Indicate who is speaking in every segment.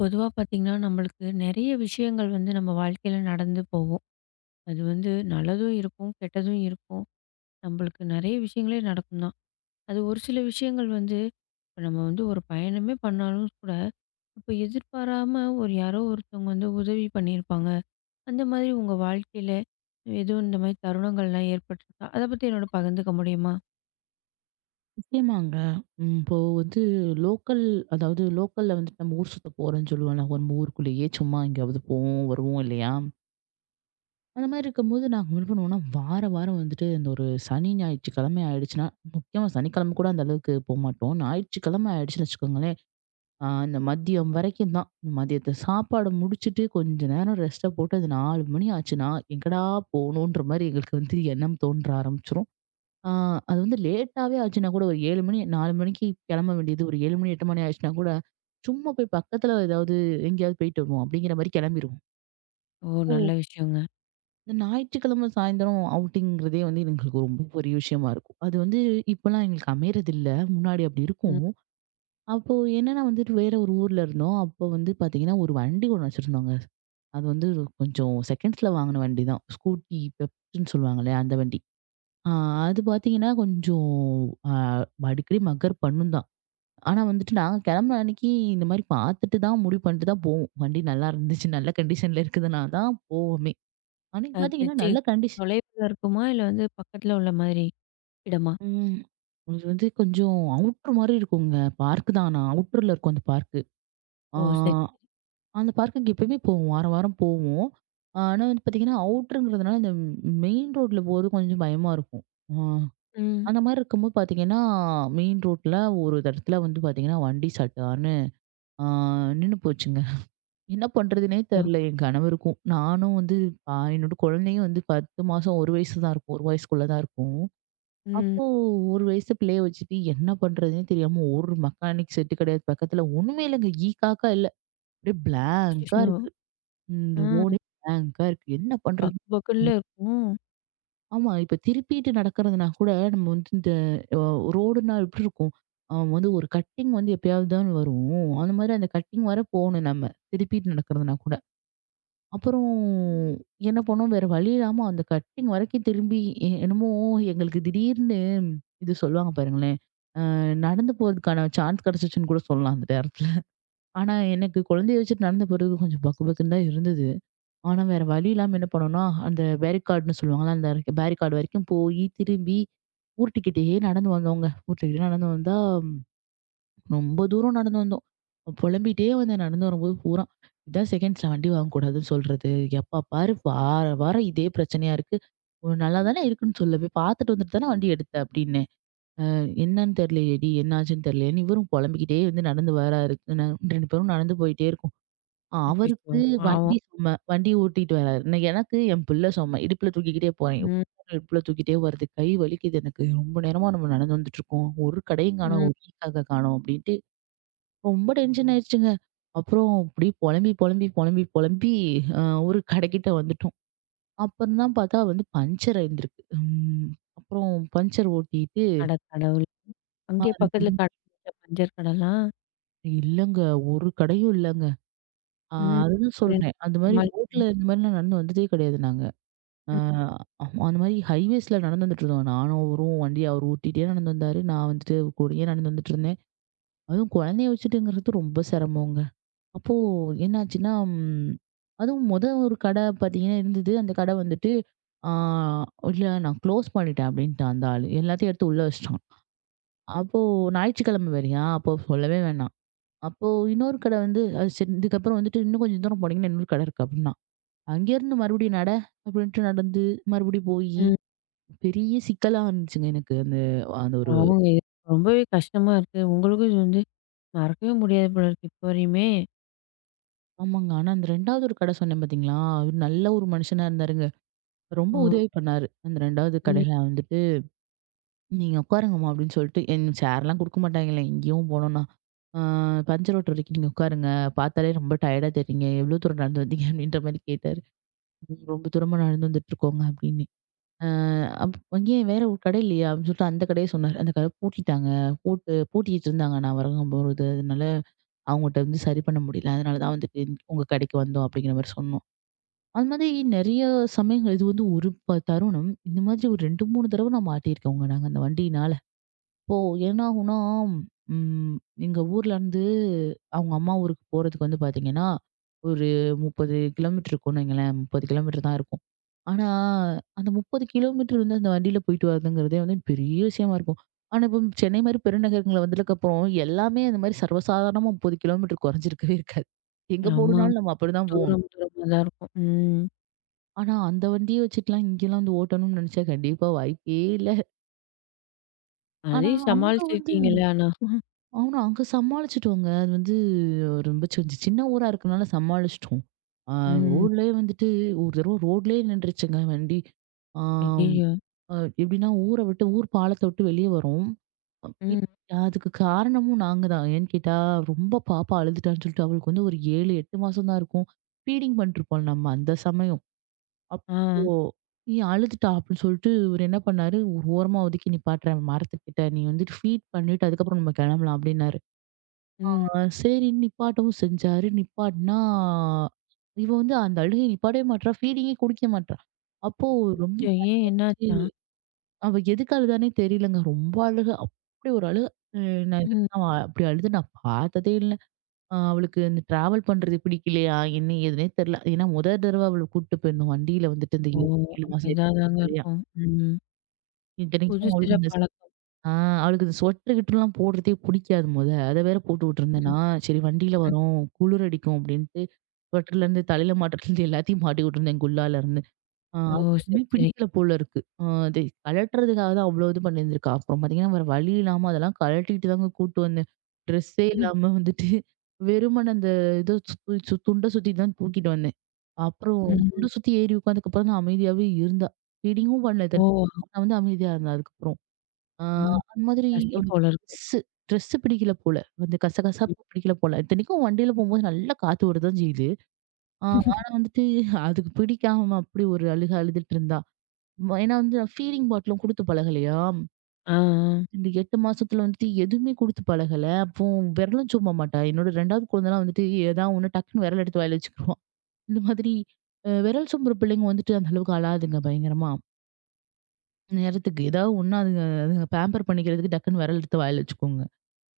Speaker 1: பொதுவாக பார்த்தீங்கன்னா நம்மளுக்கு நிறைய விஷயங்கள் வந்து நம்ம வாழ்க்கையில் நடந்து போகும். அது வந்து நல்லதும் இருக்கும், கெட்டதும் இருக்கும். நம்மளுக்கு நிறைய விஷயங்களே நடக்கும் தான். அது ஒரு சில விஷயங்கள் வந்து இப்போ நம்ம வந்து ஒரு பயணமே பண்ணாலும் கூட, இப்போ எதிர்பாராம ஒரு யாரோ ஒருத்தவங்க வந்து உதவி பண்ணியிருப்பாங்க. அந்த மாதிரி உங்கள் வாழ்க்கையில் எதுவும் இந்த மாதிரி தருணங்கள்லாம் ஏற்பட்டிருக்கா, அதை பற்றி என்னோட பகிர்ந்துக்க முடியுமா?
Speaker 2: நிச்சயமாங்க. ம். இப்போ வந்து லோக்கல் அதாவது லோக்கல்ல வந்துட்டு நம்ம ஊர் சுத்த போறோம்ன்னு சொல்லுவோம்ல. நம்ம ஊருக்குள்ளேயே சும்மா எங்கேயாவது போவோம், வருவோம் இல்லையா? அந்த மாரி இருக்கும்போது நாங்க என்ன பண்ணுவோம்னா, வார வாரம் வந்துட்டு இந்த ஒரு சனி, ஞாயிற்றுக்கிழமை ஆயிடுச்சுன்னா, முக்கியமா சனிக்கிழமை கூட அந்த அளவுக்கு போமாட்டோம். ஞாயிற்றுக்கிழமை ஆயிடுச்சுன்னு வச்சுக்கோங்களேன், அந்த மதியம் வரைக்கும் தான். மதியத்த சாப்பாடு முடிச்சுட்டு கொஞ்ச நேரம் ரெஸ்ட்ட போட்டு அது 4 மணி ஆச்சுன்னா, எங்கடா போணுன்ற மாரி எங்களுக்கு வந்து எண்ணம் தோன்ற ஆரம்பிச்சுரும். ஆ, அது வந்து லேட்டாவே ஆச்சுன்னா கூட ஒரு 7 மணி 4 மணிக்கு கிளம்ப வேண்டியது ஒரு 7 மணி 8 மணி ஆச்சுன்னா கூட, சும்மா போய் பக்கத்துல ஏதாவது எங்கேயாவது போயிட்டு வருவோம் அப்படிங்கிற மாதிரி கிளம்பிருவோம்.
Speaker 1: ஓ, நல்ல
Speaker 2: ஓ!
Speaker 1: விஷயங்க.
Speaker 2: இந்த ஞாயிற்றுக்கிழமை சாயந்தரம் அவுட்டிங்கிறதே வந்து எங்களுக்கு ரொம்ப பெரிய விஷயமா இருக்கும். அது வந்து இப்பலாம் எங்களுக்கு அமையறதில்ல. முன்னாடி அப்படி
Speaker 1: ம்.
Speaker 2: இருக்கும். அப்போ என்னன்னா வந்துட்டு வேற ஒரு ஊர்ல இருந்தோம். அப்போ வந்து பார்த்தீங்கன்னா, ஒரு வண்டி ஒண்ணு வச்சிருந்தோங்க. அது வந்து கொஞ்சம் செகண்ட்ஸ்ல வாங்கின வண்டி தான். ஸ்கூட்டி பெப்ஸ்ன்னு சொல்லுவாங்கல்ல அந்த வண்டி. ஆ அது பார்த்தீங்கன்னா, கொஞ்சம் அ அடிக்கடி மக்கர் பண்ணும் தான். ஆனா வந்துட்டு நாங்க கிளம்புன அன்னைக்கு இந்த மாரி பார்த்துட்டு தான் முடிவு பண்ணிட்டு தான் போவோம். வண்டி நல்லா இருந்துச்சு, நல்ல கண்டிஷன்ல இருக்குதுன்னா தான் போவோமே! அன்னைக்கு
Speaker 1: அது
Speaker 2: பார்த்தீங்கன்னா,
Speaker 1: தெச்சு
Speaker 2: நல்ல கண்டிஷன்.
Speaker 1: தொலைவில் இருக்குமா, இல்லை வந்து பக்கத்தில் உள்ள மாதிரி இடமா?
Speaker 2: ம். அது வந்து கொஞ்சம் அவுட்ரு மாரி இருக்குங்க. பார்க் தான். ஆனா அவுட்டர்ல இருக்கும் அந்த பார்க்கு. ஆ
Speaker 1: ஓ, சரி சரி.
Speaker 2: அந்த பார்க்குக்கு எப்பயுமே போவோம். வாரம், வாரம் போவோம். ஆனா வந்து பார்த்தீங்கன்னா, அவுட்ருங்கிறதுனால இந்த மெயின் ரோட்ல போறது கொஞ்சம் பயமா இருக்கும். ஆ.
Speaker 1: ம்.
Speaker 2: அந்த மாரி இருக்கும்போது பார்த்தீங்கன்னா, மெயின் ரோட்ல ஒரு இடத்துல வந்து பார்த்தீங்கன்னா, வண்டி சட்டார்ன்னு ஆ நின்னு போச்சுங்க. என்ன பண்றதுன்னே தெரியல என் கணவருக்கும். நானும் வந்து என்னோட குழந்தையும் வந்து 10 மாசம் 1 வயசு தான் இருக்கும். 1 வயசுக்குள்ள தான் இருக்கும்.
Speaker 1: ம்.
Speaker 2: அப்போ 1 வயசு பிள்ளைய வச்சுட்டு என்ன பண்றதுன்னே தெரியாம ஒரு மெக்கானிக் செட்டு கிடையாது பக்கத்துல. ஒண்ணுமே இல்லங்க. ஈ, காக்கா இல்ல. அப்படியே பிளாங்க்கா
Speaker 1: அச்சச்சோ!
Speaker 2: இருக்கு. ம்
Speaker 1: ஆ.
Speaker 2: ரோடே பிளாங்க்கா இருக்கு. என்ன பண்றது?
Speaker 1: பக்கு பக்குன்ல இருக்கும்.
Speaker 2: ஆமா. இப்ப திருப்பிட்டு நடக்கிறதுனா கூட நம்ம வந்து இந்த அ ரோடுன்னா எப்படி இருக்கும்? அ வந்து ஒரு கட்டிங் வந்து எப்பயாவது தான் வரும். அந்த மாதிரி அந்த கட்டிங் வர போணும் நம்ம. திருப்பிட்டு நடக்கிறதுனா கூட. அப்புறம் என்ன பண்ணோம், வேற வழி இல்லாம அந்த கட்டிங் வரைக்கும் திரும்பி என்னமோ எங்களுக்கு திடீர்னு இது சொல்லுவாங்க பாருங்களேன். அ நடந்து போறதுக்கான சான்ஸ் கிடைச்சிச்சுன்னு கூட சொல்லலாம் அந்த நேரத்துல. ஆனா எனக்கு குழந்தைய வச்சுட்டு நடந்து போறது கொஞ்சம் பக்கு பக்குன்னு தான் இருந்தது. ஆனா, வேற வழி இல்லாம என்ன பண்ணோம்னா, அந்த பேரிகார்டுன்னு சொல்லுவாங்கல்ல, அந்த பேரிகார்டு வரைக்கும் போயி, திரும்பி ஊருட்டுக்கிட்டே நடந்து வந்தோங்க. ஊருட்டுக்கிட்டே நடந்து வந்தா, ம், ரொம்ப தூரம் நடந்து வந்தோம். புலம்பிட்டே வந்தேன் நடந்து வரும்போது பூரா. இதான் செகண்ட்ஸ்ல வண்டி வாங்கக்கூடாதுன்னு சொல்றது. எப்ப பாரு வார வாரம் இதே பிரச்சனையா இருக்கு. நல்லா தானே இருக்குன்னு சொல்லு. போய் பார்த்துட்டு வந்துட்டு தானே வண்டி எடுத்த அப்டின்னேன். அ என்னன்னு தெரியலையேடி, என்னாச்சுன்னு தெரியலையேன்னு இவரும் புலம்பிக்கிட்டே வந்து நடந்து வராரு. நா 2 பேரும் நடந்து போயிட்டே இருக்கோம்.
Speaker 1: அச்சச்சோ!
Speaker 2: அவருக்கு வண்டி
Speaker 1: பாவம்.
Speaker 2: சுமை. வண்டி ஓட்டிட்டு வராரு. நான் எனக்கு என் பிள்ளை சுமை. இடுப்புல தூக்கிக்கிட்டே போறேன்.
Speaker 1: ம்.
Speaker 2: இடுப்புல தூக்கிட்டே வருது. கை வலிக்குது எனக்கு. ரொம்ப நேரமா நம்ம நடந்து வந்துட்டு இருக்கோம். ஒரு கடையும் காணோம்.
Speaker 1: ம்.
Speaker 2: ஒரு டீ கடை காணோம் அப்படின்ட்டு ரொம்ப டென்ஷன் ஆயிடுச்சுங்க. அப்புறம் அப்படியே புலம்பி, புலம்பி, புலம்பி, புலம்பி அ ஒரு கடைக்கிட்ட வந்துட்டோம். அப்புறம் தான் பார்த்தா வந்து பஞ்சர் ஆயிருந்திருக்கு. ம். அப்புறம் பஞ்சர் ஓட்டிட்டு
Speaker 1: அட கடவுளே! அங்கேயே பக்கத்துல
Speaker 2: மறுபடியும்
Speaker 1: கடை இருந்துச்சா? பஞ்சர் கடலாம்?
Speaker 2: இல்லங்க. ஒரு கடையும் இல்லங்க. அ
Speaker 1: ம்.
Speaker 2: அதுதான்
Speaker 1: அப்புறம்
Speaker 2: சொல்றேன்.
Speaker 1: எப்படி
Speaker 2: அந்த மாரி
Speaker 1: சமாளிச்சீங்க?
Speaker 2: ரோட்ல இந்த மாரிலாம் நடந்து வந்ததே கிடையாது நாங்க. ஆ
Speaker 1: ம்.
Speaker 2: ஆமா. அந்த மாரி ஹைவேஸ்ல நடந்து வந்துட்டுருந்தோம். நானும் அவரும் வண்டி அவர் ஓட்டிட்டே நடந்து வந்தாரு. நான் வந்துட்டு கூடயே நடந்து வந்துட்டுருந்தேன். அதுவும் குழந்தைய வச்சுட்டுங்கிறது ரொம்ப சிரமங்க. அப்போ என்னாச்சுன்னா, ம் அதுவும் மொத ஒரு கடை பார்த்தீங்கன்னா இருந்தது. அந்த கடை வந்துட்டு, ஆ இல்ல நான் க்ளோஸ் பண்ணிட்டேன் அப்டின்ட்டான் அந்த ஆளு. எல்லாத்தையும் எடுத்து உள்ள வச்சுட்டான். அப்போ ஞாயிற்றுக்கிழமை வேறயா, அப்போ சொல்லவே வேணாம். அப்போ இன்னொரு கடை வந்து அது சரி இதுக்கப்புறம் வந்துட்டு இன்னும் கொஞ்சம் தூரம் போனீங்கன்னா இன்னொரு கடை இருக்கு அப்டின்னா. அங்கேருந்து மறுபடியும் அப்டின்ட்டு நடந்து மறுபடியும் போயி
Speaker 1: ம்.
Speaker 2: பெரிய சிக்கலா இருந்துச்சுங்க எனக்கு. அந்த அந்த ஒரு
Speaker 1: பாவங்க. இது ரொம்பவே கஷ்டமா இருக்கு. உங்களுக்கும் இது வந்து மறக்கவே முடியாது போல இருக்கு இப்ப வரையுமே.
Speaker 2: ஆமாங்க. ஆனா அந்த 2வது ஒரு கடை சொன்னேன் பார்த்தீங்களா? அவரு நல்ல ஒரு மனுஷனா இருந்தாருங்க. ரொம்ப
Speaker 1: ஓ!
Speaker 2: உதவி பண்ணாரு. அந்த 2வது
Speaker 1: ம்.
Speaker 2: கடையில வந்துட்டு, "நீங்க உட்காருங்கம்மா" அப்படின்னு சொல்லிட்டு என் சேர்லாம் குடுக்க மாட்டாங்கல்ல எங்கேயும் போனோம்னா. "ஆ பஞ்சர் ஓட்டுற வரைக்கும் நீங்க உட்காருங்க. பார்த்தாலே ரொம்ப டயர்டா தெரிறீங்க. எவ்வளோ தூரம் நடந்து வந்தீங்க?" அப்படின்ற மாரி கேட்டாரு. "ம் ரொம்ப தூரமா நடந்து வந்துட்டுருக்கோங்க" அப்படின்னு. "ஆ அங்கேயும் வேற ஒரு கடை இல்லையா?" அப்படின்னு சொல்லிட்டு அந்த கடைய சொன்னாரு. அந்த கடை பூட்டிட்டாங்க. பூட்டு பூட்டிட்டு இருந்தாங்க நான் வரங்கும்போது. அதனால அவங்கட்ட வந்து சரி பண்ண முடியல. அதனால தான் வந்துட்டு உங்க கடைக்கு வந்தோம் அப்படிங்கிற மாரி சொன்னோம். அது மாதிரி நெறைய சமயங்கள் இது வந்து ஒரு தருணம். இந்த மாதிரி ஒரு 2, 3 தடவ நான் மாட்டியிருக்கோங்க நாங்க அந்த வண்டியினால. அப்போ என்னாகும்னா, ம் எங்க ஊர்லருந்து அவங்க அம்மா ஊருக்கு போறதுக்கு வந்து பாத்தீங்கன்னா, ஒரு 30 கிலோமீட்டர் இருக்கும்னு வைங்களேன். 30 கிலோமீட்டர் தான் இருக்கும். ஆனா, அந்த 30 கிலோமீட்டர் வந்து அந்த வண்டியில போயிட்டு வரதுங்கிறதே வந்து பெரிய விஷயமா இருக்கும். ஆனா, இப்போ சென்னை மாரி பெருநகரங்கள்ல வந்ததுக்கப்புறம் எல்லாமே அந்த மாரி சர்வசாதாரணமா 30 கிலோமீட்டர் குறைஞ்சிருக்கவே இருக்காது. எங்க
Speaker 1: ஆமா.
Speaker 2: போணும்னாலும் நம்ம அப்படிதான் போகணும்.
Speaker 1: தூரம் தூரமா தான் இருக்கும். ம்.
Speaker 2: ஆனா, அந்த வண்டிய வச்சுட்டுலாம் இங்கேலாம் வந்து ஓட்டணும்னு நெனச்சா கண்டிப்பா வாய்ப்பே இல்ல. ஆனா,
Speaker 1: அதையும்
Speaker 2: அங்க வந்து
Speaker 1: சமாளிச்சிருக்கீங்கல்ல ஆனா.
Speaker 2: ஆனா, அங்க சமாளிச்சுட்டோங்க. அது வந்து ரொம்ப சின்ன ஊரா இருக்கனால சமாளிச்சுட்டோம். ஆ
Speaker 1: ம்.
Speaker 2: ரோட்லயே வந்துட்டு ஒரு தடவ ரோட்லயே நின்றுச்சுங்க வண்டி. ஆம்
Speaker 1: ஐயய்யோ!
Speaker 2: அ எப்படின்னா ஊர விட்டு ஊர் பாலத்த விட்டு வெளிய வரோம்.
Speaker 1: ம்.
Speaker 2: அதுக்கு காரணமும் நாங்க தான். ஏன்னு கேட்டா, ரொம்ப பாப்பா அழுதுட்டான்னு சொல்லிட்டு அவளுக்கு வந்து ஒரு 7, 8 மாசம் தான் இருக்கும். ஃபீடிங் பண்ணிட்டுருப்போம் நம்ம அந்த சமயம்.
Speaker 1: ஆ.
Speaker 2: அப்போ "நீ அழுதுட்டா" அப்படின்னு சொல்லிட்டு இவரு என்ன பண்ணாரு, ஒரு ஓரமா ஒதுக்கி நிப்பாட்டுறேன் மரத்துக்கிட்ட. "நீ வந்துட்டு ஃபீட் பண்ணிட்டு அதுக்கப்புறம் நம்ம கிளம்பலாம்" அப்படின்னாரு.
Speaker 1: ம்.
Speaker 2: ஆ சரி நிப்பாட்டவும் செஞ்சாரு. நிப்பாட்னா, இவ வந்து அந்த அழுகைய நிப்பாட்டவே மாட்றா. ஃபீடிங்கே குடிக்க மாட்றா. அப்போ ரொம்ப
Speaker 1: ம். ஏன் என்னாச்சாம்?
Speaker 2: ஆச்சரிய- அவ எதுக்கு அழுதான்னே தெரியலங்க. ரொம்ப அழுக. அப்படி ஒரு அழுக. அ நான் இது
Speaker 1: ம்.
Speaker 2: வரைக்கும் அவ அப்படி அழுது நான் பார்த்ததே இல்ல. அவளுக்கு இந்த டிராவல் பண்றது பிடிக்கலையா? என்ன ஏதுன்னே தெரியல. ஏன்னா, முதல் தடவ அவள கூட்டு போயிருந்தோம். வண்டியில வந்துட்டு இந்த
Speaker 1: ஓ!
Speaker 2: 7
Speaker 1: அப்ப
Speaker 2: மாசம், 8
Speaker 1: இதா தாங்க
Speaker 2: மாசத்துலயா.
Speaker 1: இருக்கும். ம். புது
Speaker 2: இத்தனைக்கும்
Speaker 1: சில
Speaker 2: அவளுக்கு இந்த
Speaker 1: பழக்கம்.
Speaker 2: ஆ அவளுக்கு இந்த ஸ்வெட்டர் கிட்டர்லாம் போடுறதே பிடிக்காது மொத. அத வேற போட்டு விட்டுருந்தேனா,
Speaker 1: ம்.
Speaker 2: சரி வண்டியில
Speaker 1: ம்.
Speaker 2: வரோம், குளிர் அடிக்கும் அப்டின்ட்டு, ஸ்வெட்டர்லேருந்து தலையில மாட்டுறதுலேருந்து எல்லாத்தையும் மாட்டி விட்டுருந்தேன் குல்லாலருந்து. ஆ
Speaker 1: ஓ!
Speaker 2: அது
Speaker 1: சரி,
Speaker 2: எதுவுமே
Speaker 1: சரி.
Speaker 2: பிடிக்கல போல இருக்கு. ஆ அது கழட்டுறதுக்காக தான் அவ்ளோ இது பண்ணியிருந்திருக்கா. அப்புறம் பார்த்தீங்கன்னா, வேற வழி இல்லாம அதெல்லாம் கழட்டிட்டு தாங்க கூட்டு வந்தேன். ட்ரெஸ்ஸே
Speaker 1: ம்.
Speaker 2: இல்லாம வந்துட்டு வெறுமனே அந்த இத சுத்தி துண்ட சுத்தி தான் தூக்கிட்டு வந்தேன். அப்புறம் துண்ட சுத்தி ஏறி உட்காந்ததுக்கப்புறம் தான் அமைதியாவே இருந்தா. ஃபீடிங்கும் பண்ணல
Speaker 1: ஓ!
Speaker 2: இத்தனைக்கும். ஆனா வந்து அமைதியா இருந்தா அதுக்கப்புறம். ஆ
Speaker 1: ம்.
Speaker 2: அந்த மாதிரி
Speaker 1: பசி
Speaker 2: அவனுக்கு
Speaker 1: போல இருக்கு.
Speaker 2: ட்ரெஸ்ஸு ட்ரெஸ்ஸு பிடிக்கல போல. அந்த
Speaker 1: ம்.
Speaker 2: கசகசப்பு பிடிக்கல போல. இத்தனைக்கும் வண்டியில போம்போது நல்லா காத்து வரதான் செய்யுது. ஆ ஆனா வந்துட்டு அதுக்கு பிடிக்காம அப்படி ஒரு அழுக அழுதுட்டு இருந்தா. ஏன்னா வந்து நான் ஃபீடிங் பாட்டிலும் குடுத்து பழகலையா?
Speaker 1: ஆ, ஆ.
Speaker 2: இந்த 8 மாசத்துல வந்துட்டு எதுவுமே குடுத்து பழகல. அப்போ விரலும் சும்மா மாட்டா. என்னோட 2வது குழந்தலாம் வந்துட்டு ஏதா ஒண்ணு டக்குன்னு விரல் எடுத்து வாயில வச்சுக்குருவா. இந்த மாதிரி விரல் சும்புற பிள்ளைங்க வந்துட்டு அந்த அளவுக்கு அழாதுங்க பயங்கரமா. நேரத்துக்கு ஏதாவது ஒண்ணா அதுங்க அதுங்க பேம்பர் பண்ணிக்கிறதுக்கு டக்குன்னு விரல் எடுத்து வாயில வச்சுக்குங்க.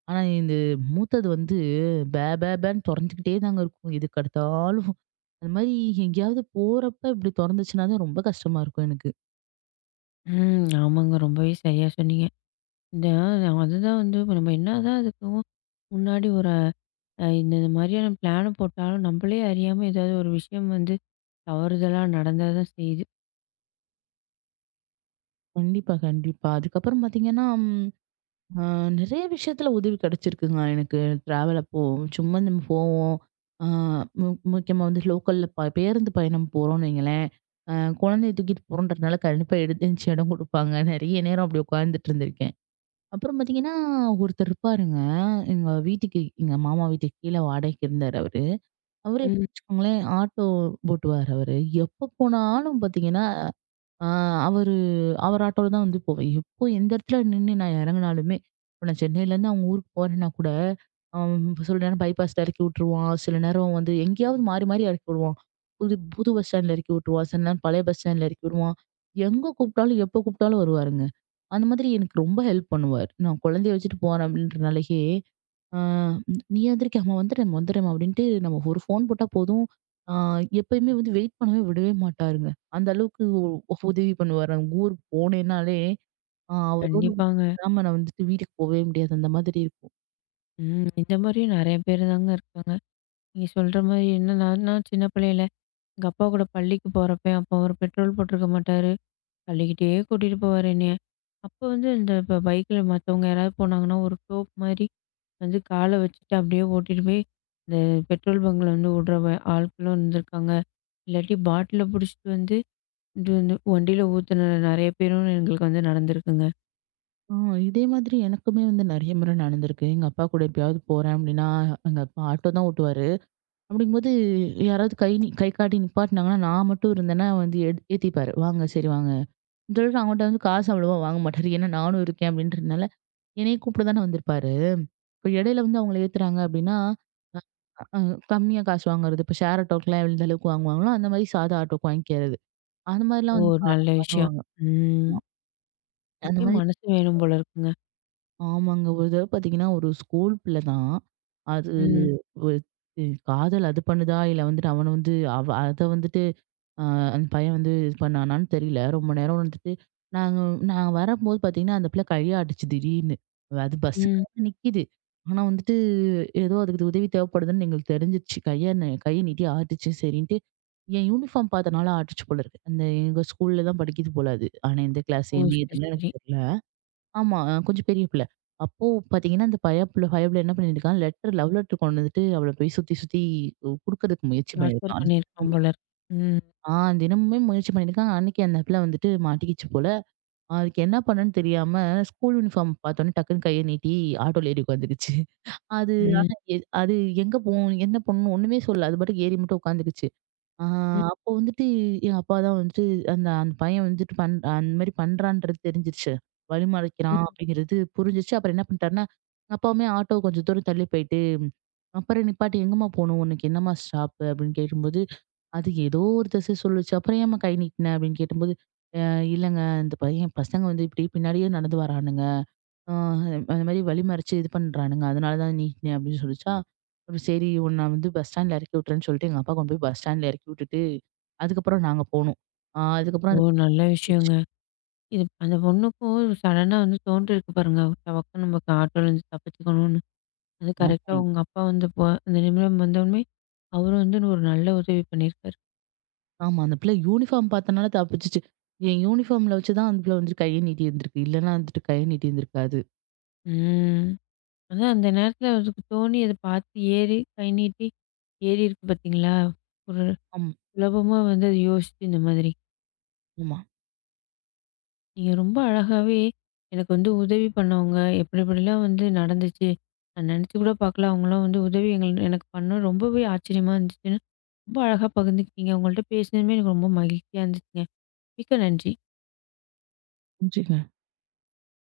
Speaker 2: ஆனா, இந்த மூத்தது வந்து பே பே பேன்னு தொறந்துக்கிட்டே தாங்க இருக்கும். எதுக்கடுத்தாலும். அது மாரி எங்கேயாவது போறப்ப இப்படி தொறந்துச்சுன்னா தான் ரொம்ப கஷ்டமா இருக்கும் எனக்கு.
Speaker 1: ம். ஆமாங்க. ரொம்பவே சரியா சொன்னீங்க. இந்த அதுதான் வந்து இப்ப நம்ம என்னதான் அதுக்கும் முன்னாடி ஒரு அ இந்த இந்த மாதிரியான பிளான போட்டாலும், நம்மளே அறியாம ஏதாவது ஒரு விஷயம் வந்து தவறுதலா நடந்தா தான் செய்யுது.
Speaker 2: கண்டிப்பா, கண்டிப்பா. அதுக்கப்புறம் பார்த்தீங்கன்னா, ம் அ நெறைய விஷயத்துல உதவி கிடைச்சிருக்குங்க எனக்கு டிராவல் அப்போ. சும்மா நம்ம போவோம். ஆ மு முக்கியமா வந்து லோக்கல்ல பேருந்து பயணம் போறோம்னு வைங்களேன். அ குழந்தைய தூக்கிட்டு போறோன்றதுனால கண்டிப்பா எடுத்து எந்திரிச்சு இடம் குடுப்பாங்க. நெறைய நேரம் அப்படி உட்கார்ந்துட்டு இருந்திருக்கேன். அப்புறம் பாத்தீங்கன்னா, ஒருத்தர் இருப்பாருங்க. எங்க வீட்டுக்கு எங்க மாமா வீட்டுக்கு கீழ வாடகைக்கு இருந்தாரு அவரு. அவரு எப்படி
Speaker 1: ம்.
Speaker 2: வச்சுக்கோங்களேன் ஆட்டோ ஓட்டுவாரு அவரு. எப்ப போனாலும் பாத்தீங்கன்னா, ஆ அவரு அவர் ஆட்டோல தான் வந்து போவேன். எப்போ எந்த இடத்துல நின்னு நான் இறங்குனாலுமே, இப்போ நான் சென்னையிலேருந்து அவங்க ஊருக்கு போறேன்னா கூட, அம் சில நேரம் பைபாஸ்ல இறக்கி விட்டுருவான். சில நேரம் வந்து எங்கேயாவது மாறி மாறி இறக்கி விடுவான். புது புது பஸ் ஸ்டாண்ட்ல இறக்கி விட்டுருவான். சில நேரம் பழைய பஸ் ஸ்டாண்ட்ல இறக்கி விடுவான். எங்க கூப்பிட்டாலும், எப்போ கூப்பிட்டாலும் வருவாருங்க. அந்த மாதிரி எனக்கு ரொம்ப ஹெல்ப் பண்ணுவார். நான் குழந்தைய வச்சுட்டு போறேன் அப்படின்றனாலயே ஆ "ம், "நீ எந்திரிக்க, அம்மா வந்துடுறேம்மா" அப்படின்ட்டு நம்ம ஒரு ஃபோன் போட்டா போதும். ஆ எப்பயுமே வந்து வெயிட் பண்ணவே விடவே மாட்டாருங்க. அந்த அளவுக்கு உதவி பண்ணுவாரு. அங்க ஊர் போனேன்னாலே, ஆ அவரோட உதவி
Speaker 1: கண்டிப்பாங்க.
Speaker 2: இல்லாம நான் வந்துட்டு வீட்டுக்கு போவே முடியாது. அந்த மாதிரி இருக்கும்.
Speaker 1: ம். இந்த மாதிரியும் நெறைய பேர் தாங்க இருக்காங்க. நீங்க சொல்ற மாரி என்ன, நான்லாம் சின்ன பிள்ளையில எங்க அப்பா கூட பள்ளிக்கு போறப்ப, அப்போ அவரு பெட்ரோல் போட்டிருக்க மாட்டாரு. தள்ளிக்கிட்டே கூட்டிட்டு போவாரு என்னைய. அப்போ வந்து இந்த இப்ப பைக்ல மத்தவங்க யாராவது போனாங்கன்னா, ஒரு டோப் மாரி வந்து கால வச்சுட்டு அப்படியே ஓட்டிட்டு போய், இந்த பெட்ரோல் பங்க்ல வந்து விடுறவ ஆட்களும் இருந்திருக்காங்க. இல்லாட்டி பாட்டில புடிச்சிட்டு வந்து இது வந்து வண்டியில ஊத்துன நெறைய பேரும் எங்களுக்கு வந்து நடந்திருக்குங்க.
Speaker 2: ஆ இதே மாதிரி எனக்குமே வந்து நெறைய முறை நடந்திருக்கு. எங்க அப்பா கூட எப்பயாவது போறேன் அப்படின்னா, எங்க அப்பா ஆட்டோ தான் ஓட்டுவாரு. அப்படிங்கும்போது யாராவது கை காட்டி நிப்பாட்டுனாங்கன்னா, நான் மட்டும் இருந்தேன்னா வந்து ஏத்திப்பாரு. "வாங்க, சரி வாங்க" சொல்லிட்டு அவங்கள்ட்ட வந்து காசு அவ்வளவா வாங்க மாட்டாரு. ஏன்னா நானும் இருக்கேன் அப்படின்றதுனால. என்னைய கூப்பிட தானே வந்திருப்பாரு. இப்ப இடையில வந்து அவங்கள ஏத்துறாங்க அப்டின்னா, அ கம்மியா காசு வாங்குறது. இப்ப ஷேர் ஆட்டோக்கெல்லாம் எந்த அளவுக்கு வாங்குவாங்களோ, அந்த மாரி சாதா ஆட்டோக்கு வாங்கிக்கிறது. அந்த
Speaker 1: ஓ!
Speaker 2: மாரிலாம் வந்து
Speaker 1: ஒரு நல்ல விஷயம்.
Speaker 2: பண்ணுவாங்க.
Speaker 1: ம்.
Speaker 2: ஆமா. அந்த
Speaker 1: இதுக்கே
Speaker 2: மாரி
Speaker 1: மனசு வேணும் போல இருக்குங்க.
Speaker 2: ஆமாங்க. ஒரு தடவ பார்த்தீங்கன்னா, ஒரு ஸ்கூல் பிள்ள தான். அது
Speaker 1: ம்.
Speaker 2: ஒரு காதல் அது பண்ணுதா, இல்ல வந்துட்டு அவன வந்து அவ அத வந்துட்டு ஆ அந்த பையன் வந்து இது பண்ணானான்னு தெரியல. ரொம்ப நேரம் வந்துட்டு நாங்க நாங்க வரம்போது பார்த்தீங்கன்னா, அந்த பிள்ள கையாட்டுச்சு திடீர்னு. அது
Speaker 1: ம்.
Speaker 2: பஸ்ஸுக்காக நிக்கிது. ஆனா வந்துட்டு ஏதோ அதுக்கு உதவி தேவைப்படுதுன்னு எங்களுக்கு தெரிஞ்சிருச்சு. கைய நீட்டி ஆட்டுச்சு. சரின்ட்டு என் யூனிஃபார்ம் பார்த்தனால ஆட்டுச்சு போல இருக்கு. அந்த எங்க ஸ்கூல்ல தான் படிக்குது போல அது. ஆனா எந்த கிளாஸ்
Speaker 1: ஓ!
Speaker 2: என்ன
Speaker 1: சரி,
Speaker 2: ஏதுன்னுலாம் எனக்கு
Speaker 1: சரி.
Speaker 2: தெரியல. ஆமா கொஞ்சம் பெரிய பிள்ள. அப்போ பார்த்தீங்கன்னா, அந்த பய புள்ள என்ன பண்ணியிருக்கான் லவ் லெட்டர் கொண்டு வந்துட்டு அவள போய் சுத்தி சுத்தி குடுக்குறதுக்கு முயற்சி
Speaker 1: டார்ச்சர்
Speaker 2: பண்ணியிருக்கான்.
Speaker 1: பண்ணியிருக்கலாம் போல இருக்கு. ம்.
Speaker 2: ஆ தினமுமே முயற்சி பண்ணியிருக்கேன். அன்னைக்கு அந்த பிள்ள வந்துட்டு மாட்டிக்கிச்சு போல. அதுக்கு என்ன பண்ணன்னு தெரியாம ஸ்கூல் யூனிஃபார்ம் பார்த்தோன்னே டக்குன்னு கைய நீட்டி ஆட்டோல ஏறி உட்காந்துருச்சு. அது
Speaker 1: ம்.
Speaker 2: ஆனா அது எங்க போகும்? என்ன பண்ணும்? ஒண்ணுமே சொல்லல. அது பாட்டுக்கு ஏறி மட்டும் உட்காந்துருச்சு. ஆ
Speaker 1: ம்.
Speaker 2: அப்போ வந்துட்டு எங்க அப்பா தான் வந்துட்டு அந்த அந்த பையன் வந்துட்டு அந்த மாரி பண்றான்றது தெரிஞ்சிருச்சு.
Speaker 1: ம்.
Speaker 2: வழிமறைக்கிறான் அப்படிங்கிறது புரிஞ்சிருச்சு. அப்புறம் என்ன பண்ணிட்டாருன்னா, எங்க அப்பாவுமே ஆட்டோ கொஞ்சம் தூரம் தள்ளி போயிட்டு, அப்புறம் நிப்பாட்டி எங்கம்மா போணும்? உனக்கு என்னம்மா ஸ்டாப்? அப்படின்னு கேட்கும்போது அது ஏதோ ஒரு திசை சொல்லுச்சு. அப்புறம் ஏம்மா கை நீட்டின? அப்படின்னு கேட்டபோது, அ இல்லங்க இந்த பையன் பசங்க வந்து இப்படி பின்னாடியே நடந்து வரானுங்க. அ அந்த மாரி வழி மறிச்சு இது பண்றானுங்க. அதனால தான் நீட்டினேன் அப்படின்னு சொல்லுச்சா. அப்புறம் சரி உன்ன நான் வந்து பஸ் ஸ்டாண்ட்ல இறக்கி விட்டுறேன்னு சொல்லிட்டு எங்க அப்பா கொண்டு போய் பஸ் ஸ்டாண்ட்ல இறக்கி விட்டுட்டு, அதுக்கப்புறம் நாங்க போனோம். அதுக்கப்புறம்
Speaker 1: ஓ!
Speaker 2: அந்த பஸ்
Speaker 1: நல்ல
Speaker 2: ஏறி போச்சு.
Speaker 1: விஷயங்க. இது அந்த பொண்ணுக்கும் சடனா வந்து தோன்றிருக்கு பாருங்க. டபக்குனு நமக்கு ஆட்டோலேருந்து தப்பிச்சுக்கணும்னு. அது
Speaker 2: ஆமா,
Speaker 1: கரெக்ட்டா உங்க அப்பா வந்து போ அந்த நிமிடம் வந்தோனே, அவரும் வந்து ஒரு நல்ல உதவி பண்ணியிருக்காரு.
Speaker 2: ஆமா. அந்த பிள்ளை யூனிஃபார்ம் பார்த்தனால தப்பிச்சுச்சு. என் யூனிஃபார்ம்ல வச்சு தான் அந்த பிள்ளை வந்து கைய நீட்டியிருந்திருக்கு. இல்லன்னா வந்துட்டு கைய நீட்டியிருந்திருக்காது.
Speaker 1: ம். அதான் அந்த நேரத்தில அதுக்கு தோணி அத பார்த்து ஏறி கை நீட்டி ஏறியிருக்கு பார்த்தீங்களா? ஒரு
Speaker 2: ஆமா,
Speaker 1: சுலபமா வந்து அத யோசிச்சு இந்த மாதிரி.
Speaker 2: ஆமா.
Speaker 1: நீங்க ரொம்ப அழகாவே எனக்கு வந்து உதவி பண்ணவங்க எப்படி எப்படிலாம் வந்து நடந்துச்சு. நான் நினச்சு கூட பார்க்கல. அவங்கலாம் வந்து உதவி எங்கள் எனக்கு பண்ண ரொம்பவே ஆச்சரியமா இருந்துச்சுன்னு, ரொம்ப அழகா பகிர்ந்துக்கிட்டீங்க. உங்கள்ட்ட பேசினதுமே எனக்கு ரொம்ப மகிழ்ச்சியா இருந்துச்சுங்க. மிக்க நன்றி.
Speaker 2: புரிஞ்சுங்க.